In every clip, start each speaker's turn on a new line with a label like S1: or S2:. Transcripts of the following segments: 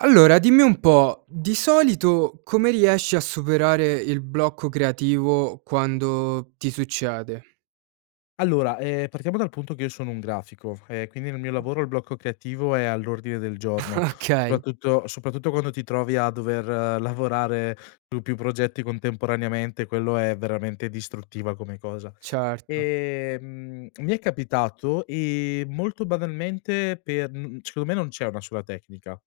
S1: Allora, dimmi un po', di solito come riesci a superare il blocco creativo, quando ti succede?
S2: Allora, ehm, partiamo dal punto che io sono un grafico, e quindi nel mio lavoro il blocco creativo è all'ordine del giorno,
S1: Okay.
S2: soprattutto soprattutto quando ti trovi a dover lavorare su più progetti contemporaneamente, quello è veramente distruttiva come cosa.
S1: Certo.
S2: Ehm, mi è capitato, ehm, molto banalmente per, mhmm, secondo me non c'è una sola tecnica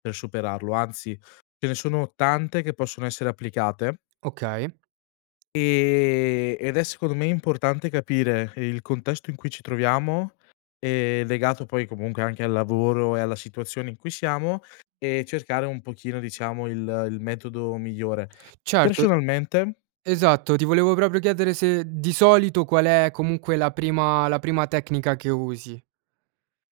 S2: per superarlo anzi, ce ne sono tante che possono essere applicate
S1: Okay.
S2: e ed è secondo me importante capire il contesto in cui ci troviamo, ehm, legato poi comunque anche al lavoro e alla situazione in cui siamo, e cercare un pochino diciamo il il metodo migliore.
S1: Certo,
S2: Personalmente
S1: esatto, ti volevo proprio chiedere se di solito qual è comunque la prima la prima tecnica che usi.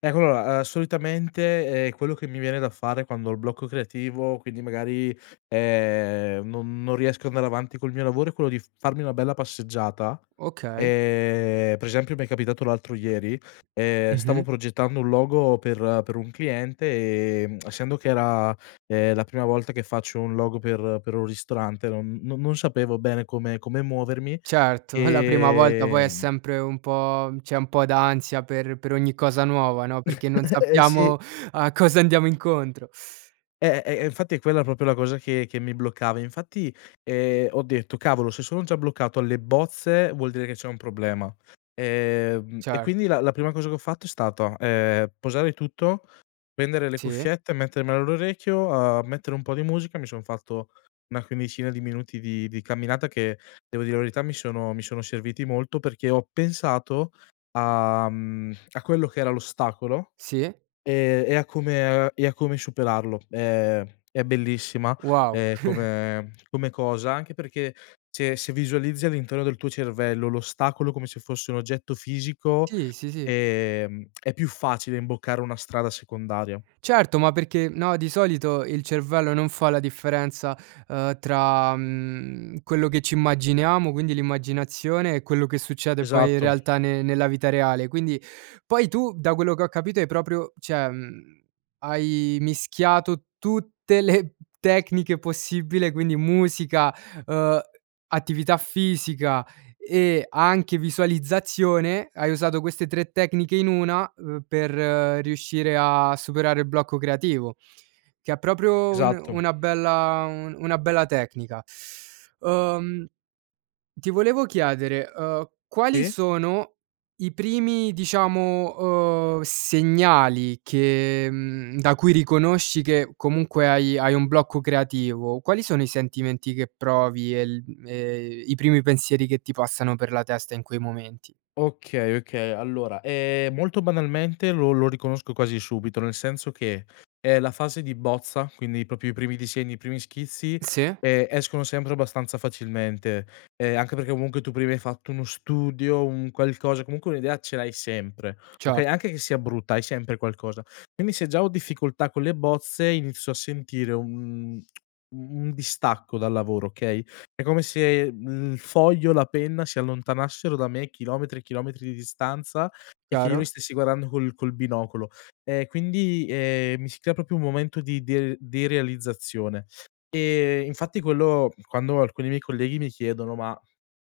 S2: ecco allora solitamente, ehm, quello che mi viene da fare, quando ho il blocco creativo, quindi magari, ehm, non non riesco a andare avanti col mio lavoro, è quello di f farmi una bella passeggiata,
S1: Okay.
S2: ehm, per esempio mi è capitato l'altro ieri, ehm, stavo
S1: Mh-mh.
S2: progettando un logo per per un cliente, ehm, essendo che era, ehm, la prima volta che faccio un logo per per un ristorante, non non non sapevo bene come come muovermi,
S1: Certo, e la prima volta poi è
S2: ehm
S1: sempre un po' c'è un po' d'ansia per per ogni cosa nuova, no, perché non
S2: Eh sì.
S1: sappiamo a cosa andiamo incontro.
S2: Eh, e infatti è quella proprio la cosa che che mi bloccava, infatti, ehm, ho detto: "Cavolo, se sono già bloccato alle bozze, vuol dire che c'è un problema". Ehm, e
S1: Cer
S2: quindi la la prima cosa che ho fatto, è stata, ehm, posare tutto, prendere le
S1: Sì.
S2: cuffiette e mettermele all'orecchio, uhm, mettere un po' di musica, mi son fatto una quindicina di minuti di di camminata, che devo dire la verità mi sono mi sono serviti molto, perché ho pensato a, mhmm, a quello che era l'ostacolo,
S1: Sì.
S2: e e a come e a come superarlo. Ehm, è bellissima,
S1: Wow.
S2: ehm, come come cosa, anche perché se se visualizzi all'interno del tuo cervello l'ostacolo, come se fosse un oggetto fisico,
S1: Sì, sì ,sì.
S2: ehm, è più facile imboccare una strada secondaria.
S1: Certo, ma perché no, di solito il cervello non fa la differenza, ehm, tra, mhmm, quello che ci immaginiamo, quindi, l'immaginazione e quello che succede poi in
S2: Esatto.
S1: realtà ne nella vita reale; quindi, poi tu, da quello che ho capito, hai proprio cioè mhmm, hai mischiato tutte le tecniche possibile: quindi musica, uhm, attività fisica, e anche visualizzazione; hai usato queste 3 tecniche in 1, uhm, per riuscire a superare il blocco creativo, che è proprio un
S2: Esatto.
S1: una bella un una bella tecnica. Uhm, ti volevo chiedere, uhm, quali
S2: E
S1: sono i primi diciamo, uhm, segnali che, mhmm, da cui riconosci che comunque hai hai un blocco creativo; quali sono i sentimenti che provi e il e i primi pensieri che ti passano per la testa in quei momenti?
S2: Okay, okay allora, ehm, molto banalmente lo lo riconosco quasi subito, nel senso che è la fase di bozza quindi, proprio, i primi disegni, i primi schizzi,
S1: Sì?
S2: ehm, escono sempre abbastanza facilmente, eh, anche perché comunque, tu prima hai fatto uno studio, un qualcosa, comunque un'idea ce l'hai sempre, okay,
S1: Certo.
S2: anche che sia brutta, hai sempre qualcosa. Quindi, se già ho difficoltà con le bozze, inizio a sentire un un un distacco dal lavoro okay, è come se, mhmm, il foglio, la penna si allontanassero da me, chilometri e chilometri di distanza, e che io li
S1: Chiaro.
S2: stessi guardando col col binocolo, e quindi, ehm, mi si crea proprio un momento di der derealizzazione, e infatti quello quando alcuni miei colleghi mi chiedono: "Ma,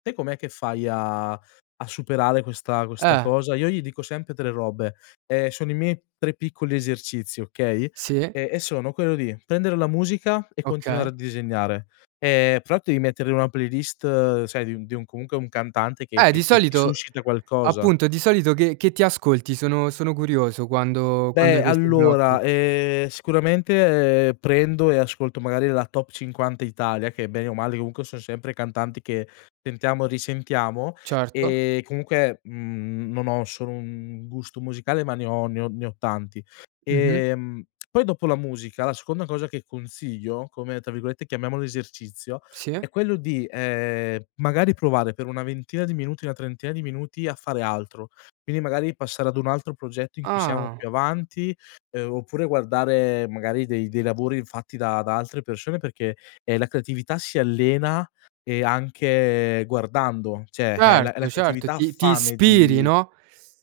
S2: te com'è che fai a a superare questa questa
S1: Eh
S2: cosa?" Io gli dico sempre 3 robe, ehm, sono i miei 3 piccoli esercizi, okay,
S1: Sì.
S2: e e sono: quello di prendere la musica e
S1: Okay.
S2: continuare a disegnare, ehm, fra l'altro devi mettere in una playlist, sai di un di un comunque un cantante, che
S1: Eh, di
S2: che che ti
S1: solito
S2: suscita qualcosa.
S1: appunto di solito che che ti ascolti, sono sono curioso, quando quando
S2: Beh,
S1: hai questi
S2: allora,
S1: blocchi?
S2: ehm, sicuramente prendo e ascolto magari la top 50 Italia, che bene o male comunque son sempre cantanti che sentiamo e risentiamo,
S1: Certo.
S2: ehm, comunque, mhmm, non ho solo 1 gusto musicale, ma ne ho ne ho ne ho tanti;
S1: Mh-mh.
S2: ehm, poi dopo la musica, la seconda cosa che consiglio, come, tra virgolette, chiamiamolo "esercizio",
S1: Sì.
S2: è quello di, ehm, magari provare per una ventina di minuti, una trentina di minuti a fare altro, quindi magari passare ad un altro progetto in cui siamo
S1: Ah.
S2: più avanti, ehm, oppure guardare, magari, dei dei lavori fatti da da altre persone perché, ehm, la creatività si allena, e anche guardando, cioè la la
S1: Certo, certo
S2: creatività ha
S1: ti ti
S2: fame
S1: ispiri
S2: di
S1: no?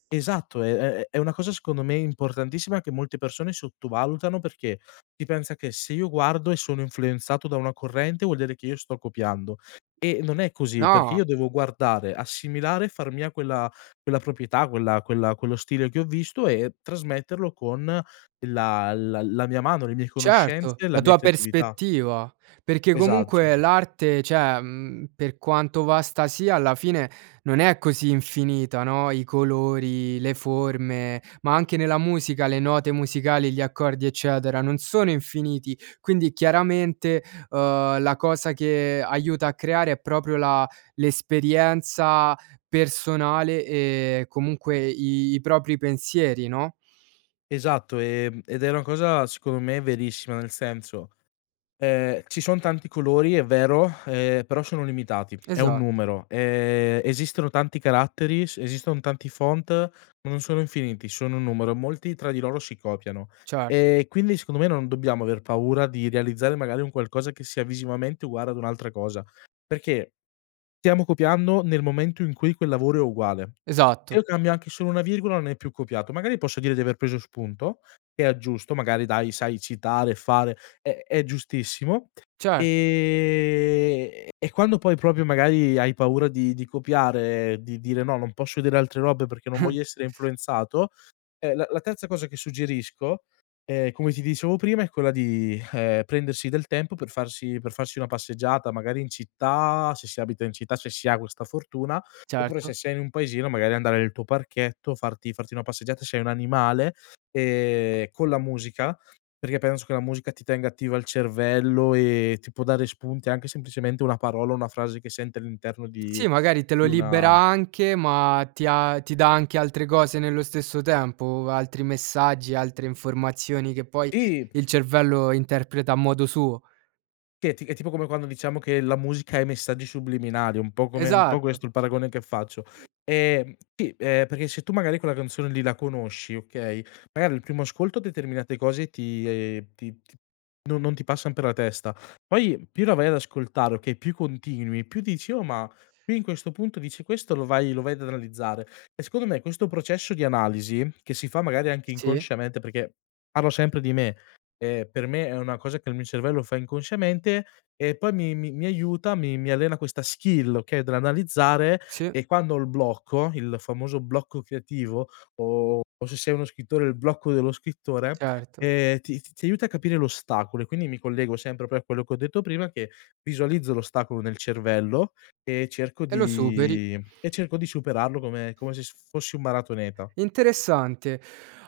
S2: esatto è è è una cosa, secondo me importantissima, che molte persone sottovalutano, perché si pensa che se io guardo e sono influenzato da una corrente, vuol dire che io sto copiando, e non è così perché
S1: Ah.
S2: io devo guardare, assimilare e far mia quella quella proprietà, quella quella quello stile che ho visto, e trasmetterlo con la la la mia mano, le mie
S1: Certo,
S2: conoscenze, la
S1: la
S2: mia
S1: tua
S2: creatività.
S1: prospettiva, perché
S2: Esatto
S1: comunque l'arte cioè, mhmm, per quanto vasta sia, alla fine non è così infinita, no, i colori, le forme, ma anche nella musica le note musicali, gli accordi eccetera, non sono infiniti; quindi chiaramente, ehm, la cosa che aiuta a creare, è proprio la l'esperienza personale, e comunque i propri pensieri, no?
S2: Esatto, e ed è una cosa secondo me verissima, nel senso, ehm, ci son tanti colori, è vero, ehm, però sono limitati, è un
S1: Esatt
S2: numero, ehm, esistono tanti caratteri, s esiston tanti font, ma non sono infiniti, sono un numero, molti tra di loro si copiano,
S1: Cer
S2: e quindi secondo me, non dobbiamo aver paura di realizzare, magari, un qualcosa che sia visivamente uguale ad un'altra cosa, perché, stiamo copiando nel momento in cui quel lavoro è uguale.
S1: Esatto.
S2: Io cambio anche solo una virgola, non è più copiato. Magari posso dire di aver preso spunto, e aggiusto magari dai, sai citare, e fare è è giustissimo.
S1: Cer
S2: Ehm, e quando poi proprio magari hai paura di di copiare, di dire: "No, non posso vedere altre robe perché non voglio essere influenzato", eh, la la terza cosa che suggerisco, ehm, come ti dicevo prima, è quella di, ehm, prendersi del tempo per farsi per farsi una passeggiata, magari in città, se si abita in città, se si ha questa fortuna, oppure se
S1: Certo.
S2: sei in un paesino, magari andare nel tuo parchetto, farti farti una passeggiata se hai un animale, ehm, con la musica, perché penso che la musica ti tenga attiva al cervello, e ti può dare spunti, anche semplicemente una parola, o una frase che sente all'interno di
S1: Sì, magari te lo
S2: di
S1: libera
S2: una
S1: anche, ma ti ha ti dà anche altre cose nello stesso tempo, altri messaggi, altre informazioni che poi
S2: Sì.
S1: il cervello interpreta a modo suo.
S2: Che è ti è tipo come quando diciamo che la musica ha i messaggi subliminali, un po' come un po'
S1: Esatto.
S2: questo il paragone che faccio, ehm, sì, perché se tu magari quella canzone lì la conosci okay, magari il primo ascolto determinate cose ti, ehm, ti ti no non ti passan per la testa, poi, più la vai ad ascoltare, okay, più continui, più dici: "Oh, ma qui in questo punto dice questo" lo vai lo vai ad analizzare. E secondo me, questo processo di analisi, che si fa magari anche
S1: Sì.
S2: inconsciamente, perché, parlo sempre di me, ehm, per me è una cosa che il mio cervello fa inconsciamente, e poi mi mi mi aiuta, mi mi allena questa skill okay, dell'analizzare,
S1: Sì.
S2: e quando ho il blocco il famoso blocco creativo, o o se sei uno scrittore, il blocco dello scrittore,
S1: Certo.
S2: ehm, ti ti ti aiuta a capire l'ostacolo, e quindi, mi collego sempre pro a quello che ho detto prima, che visualizzo l'ostacolo nel cervello, e cerco
S1: E lo superi.
S2: di e cerco di superarlo come come se s fossi un maratoneta.
S1: Interessante.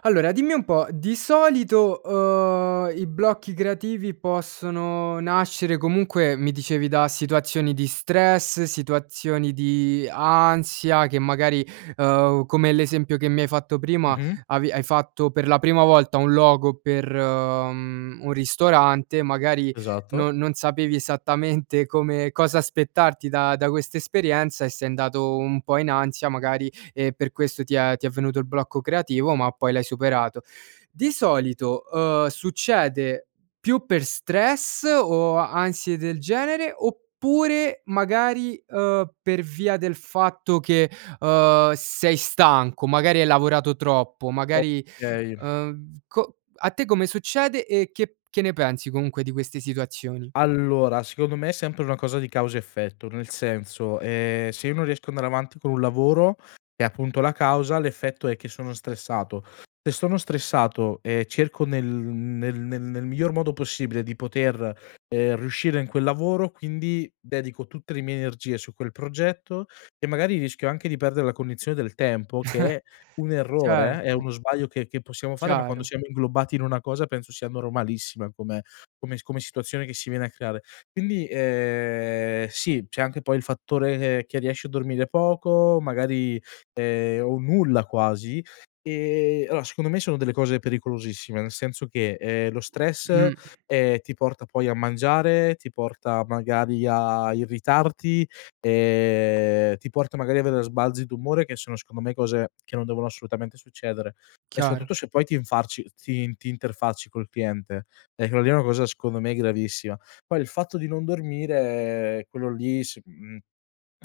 S1: Allora, dimmi un po', di solito, uhm, i blocchi creativi possono nascere, comunque, mi dicevi da situazioni di stress, situazioni di ansia, che magari, uhm, come l'esempio che mi hai fatto prima,
S2: Mh-mh.
S1: avi hai fatto per la prima volta un logo per, mhmm, un ristorante magari,
S2: Esatto.
S1: non non sapevi esattamente come cosa aspettarti da da questa esperienza, e sei andato un po' in ansia magari, e per questo ti è ti è venuto il blocco creativo, ma poi l'hai superato. Di solito, uhm, succede più per stress, o ansie del genere, oppure magari, uhm, per via del fatto che, uhm, sei stanco, magari hai lavorato troppo, magari,
S2: Okay.
S1: uhm, co a te come succede, e che che ne pensi comunque di queste situazioni?
S2: Allora, secondo me è sempre una cosa di causa effetto, nel senso, ehm, se io non riesco ad andare avanti con un lavoro, è appunto la causa, l'effetto è che sono stressato. Se sono stressato e cerco nel nel nel nel miglior modo possibile di poter, ehm, riuscire in quel lavoro, quindi dedico tutte le mie energie su quel progetto, e magari rischio anche di perdere la cognizione del tempo, che è un errore, è
S1: Certo.
S2: uno sbaglio, che che possiamo fare, ma quando
S1: Chiaro.
S2: siamo inglobati in una cosa, penso sia normalissima come come s come situazione che si viene a creare. Quindi, ehm, sì, c'è anche poi il fattore che che riesci a dormire poco, magari, ehm, o nulla quasi, e allora secondo me, sono delle cose pericolosissime, nel senso che, ehm, lo stress,
S1: Mh.
S2: ehm, ti porta poi a mangiare, ti porta magari a irritarti, ehm, ti porta magari avere sbalzi d'umore, che sono secondo me cose che non devono assolutamente succedere, e
S1: Chiaro.
S2: soprattutto se poi ti infarci ti ti interfacci col cliente, e quello lì è una cosa secondo me gravissima. Poi, il fatto di non dormire, ehm, quello lì, s mhmm,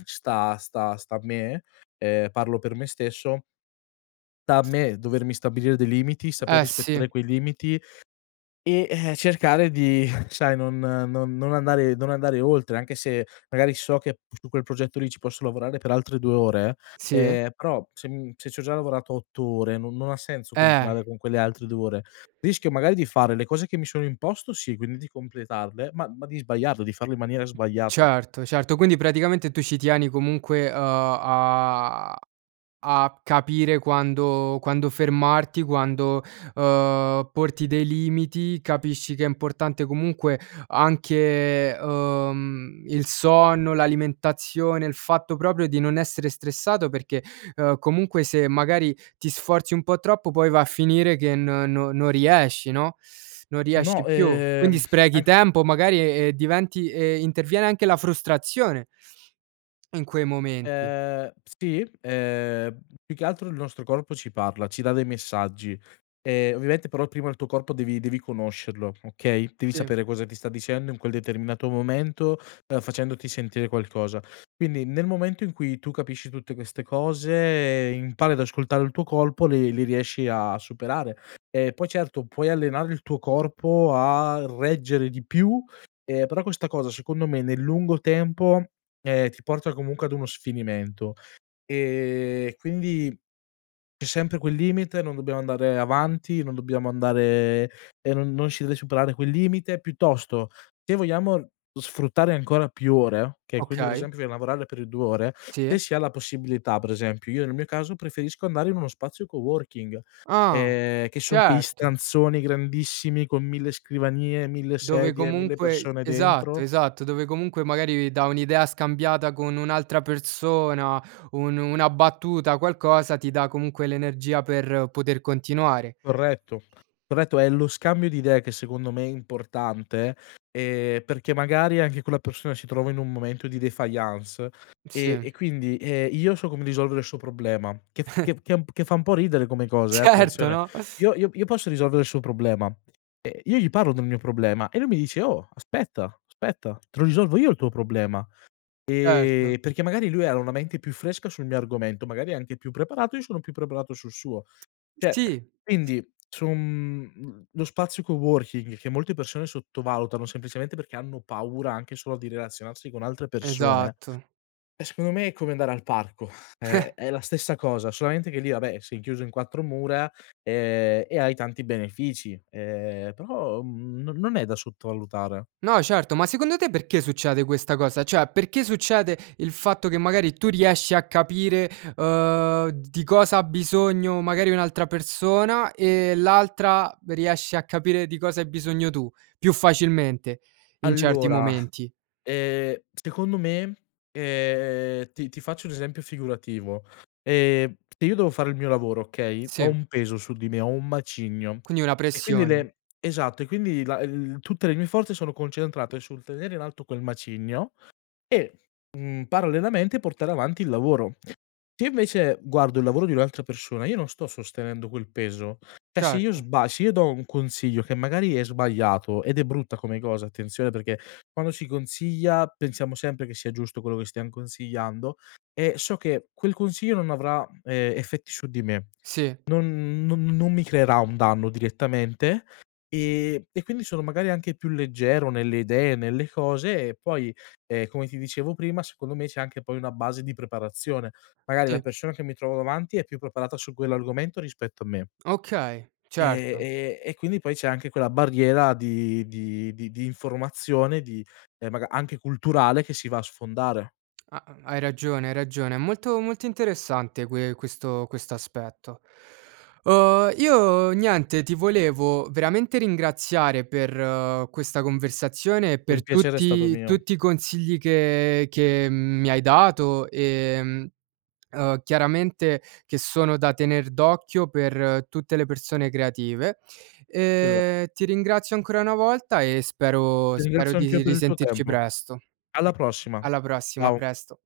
S2: sta sta sta a me, ehm, parlo per me stesso sta a me, dovermi stabilire dei limiti, saper
S1: Eh si.
S2: rispettare quei limiti, e, ehm, cercare di, sai non non non andare non andare oltre, anche se magari so che p su quel progetto lì, ci posso lavorare per altre 2 ore,
S1: Sì.
S2: ehm, però se, mhmm, se c'ho già lavorato 8 ore, non non ha senso
S1: Eh
S2: continuare con quelle altre 2 ore, rischio magari di fare le cose che mi sono imposto sì, quindi di completarle, ma ma di sbagliarle, di farle in maniera sbagliata.
S1: Certo, certo, quindi praticamente tu ci tieni comunque, uhm, a a capire quando quando fermarti, quando, uhm, porti dei limiti, capisci che è importante comunque anche, uhm, il sonno, l'alimentazione, il fatto proprio di non essere stressato, perché, ehm, comunque, se magari ti sforzi un po' troppo, poi va a finire che n no non riesci, no, non
S2: No,
S1: riesci più. Quindi
S2: ehm,
S1: sprechi
S2: [unintelligible]
S1: tempo, magari, e diventi e interviene anche la frustrazione in quei momenti.
S2: Ehm, sì, ehm, più che altro il nostro corpo ci parla, ci dà dei messaggi, e ovviamente però prima il tuo corpo, devi devi conoscerlo, okay, devi
S1: Sì.
S2: sapere cosa ti sta dicendo in quel determinato momento, ehm, facendoti sentire qualcosa. Quindi, nel momento in cui tu capisci tutte queste cose, impari ad ascoltare il tuo corpo, le le riesci a superare. E poi certo, puoi allenare il tuo corpo a reggere di più, ehm, però questa cosa secondo me, nel lungo tempo, ehm, ti porta comunque ad uno sfinimento. Ehm, quindi c'è sempre quel limite, non dobbiamo andare avanti, non dobbiamo andare, e non non si deve superare quel limite; piuttosto, se vogliamo sfruttare ancora più ore, okay, quindi per
S1: Okay.
S2: esempio [unintelligible] a lavorare per i 2 ore, se
S1: Sì.
S2: si ha la possibilità per esempio, io nel mio caso preferisco andare in uno spazio coworking,
S1: Ah,
S2: ehm, che son quei
S1: certo!
S2: stanzoni grandissimi con 1000 scrivanie, 1000
S1: Dove
S2: sedie, 1000
S1: comunque
S2: persone
S1: esatto,
S2: dentro.
S1: esatto dove comunque magari dà un'idea scambiata con un'altra persona, un una battuta, qualcosa ti dà comunque l'energia per poter continuare.
S2: Corretto, corretto, è lo scambio di idee che secondo me è importante, ehm, perché magari anche quella persona si trova in un momento di défaillance, e
S1: Sì.
S2: e quindi, ehm, io so come risolvere il suo problema, che f che che che fa un po' ridere come cosa, ehm,
S1: Certo
S2: attenzione
S1: no?
S2: io io io posso risolvere il suo problema, e io gli parlo del mio problema, e lui mi dice: "Oh, aspetta, aspetta te lo risolvo io il tuo problema".
S1: Certo.
S2: Ehm, perché magari lui era una mente più fresca sul mio argomento, magari è anche più preparato, e io sono più preparato sul suo. Cioè
S1: Sì, s
S2: quindi, su un lo spazio coworking che molte persone sottovalutano, semplicemente perché hanno paura, anche solo di relazionarsi con altre persone,
S1: Esatto.
S2: eh secondo me è come andare al parco, è è la stessa cosa, solamente che lì, vabbè, sei chiuso in 4 mura, ehm, e hai tanti benefici, ehm, però non non è da sottovalutare.
S1: No certo, ma secondo te perché succede questa cosa; cioè perché succede il fatto che, magari tu riesci a capire, uhm, di cosa ha bisogno magari un'altra persona e l'altra riesce a capire di cosa hai bisogno tu, più facilmente, in certi
S2: Allora,
S1: momenti?
S2: ehm, secondo me, ehm, ti ti faccio un esempio figurativo: ehm, se io devo fare il mio lavoro, okay, ho
S1: Sì.
S2: un peso su di me, ho un macigno,
S1: Quindi una
S2: e quindi
S1: pressione.
S2: le esatto, e quindi la l tutte le mie forze, sono concentrate sul tenere in alto quel macigno, e, mhmm, parallelamente portare avanti il lavoro. Se io invece guardo il lavoro di un'altra persona, io non sto sostenendo quel peso, cioè se io
S1: Certo.
S2: sba se io do un consiglio che magari è sbagliato, ed è brutta come cosa attenzione, perché quando si consiglia pensiamo sempre che sia giusto quello che stiam consigliando e so che quel consiglio non avrà, ehm, effetti su di me,
S1: Sì.
S2: non non non mi creerà un danno direttamente, ehm, e quindi sono magari anche più leggero nelle idee e nelle cose e poi, ehm, come ti dicevo prima, secondo me c'è anche poi una base di preparazione, magari la
S1: Sì.
S2: persona che mi trovo davanti è più preparata su quell'argomento rispetto a me
S1: Okay,
S2: e
S1: certo.
S2: e e quindi poi c'è anche quella barriera di di di di informazione di ehm, maga anche culturale, che si va a sfondare.
S1: Ha hai ragione, hai ragione, è molto molto interessante, que questo aspetto. Uhm, io niente, ti volevo veramente ringraziare per questa conversazione, e
S2: Il
S1: per
S2: piacere è stato
S1: tutti
S2: mio.
S1: tutti i consigli che che mi hai dato, ehm, uhm, chiaramente che sono da tener d'occhio per tutte le persone creative,
S2: Esa
S1: ehm, ti ringrazio ancora una volta, e spero
S2: Ti
S1: spero
S2: ringrazio anch'io
S1: di
S2: per il tuo
S1: risentirci
S2: tempo.
S1: presto.
S2: Alla prossima.
S1: Alla prossima, a
S2: Ciao.
S1: presto.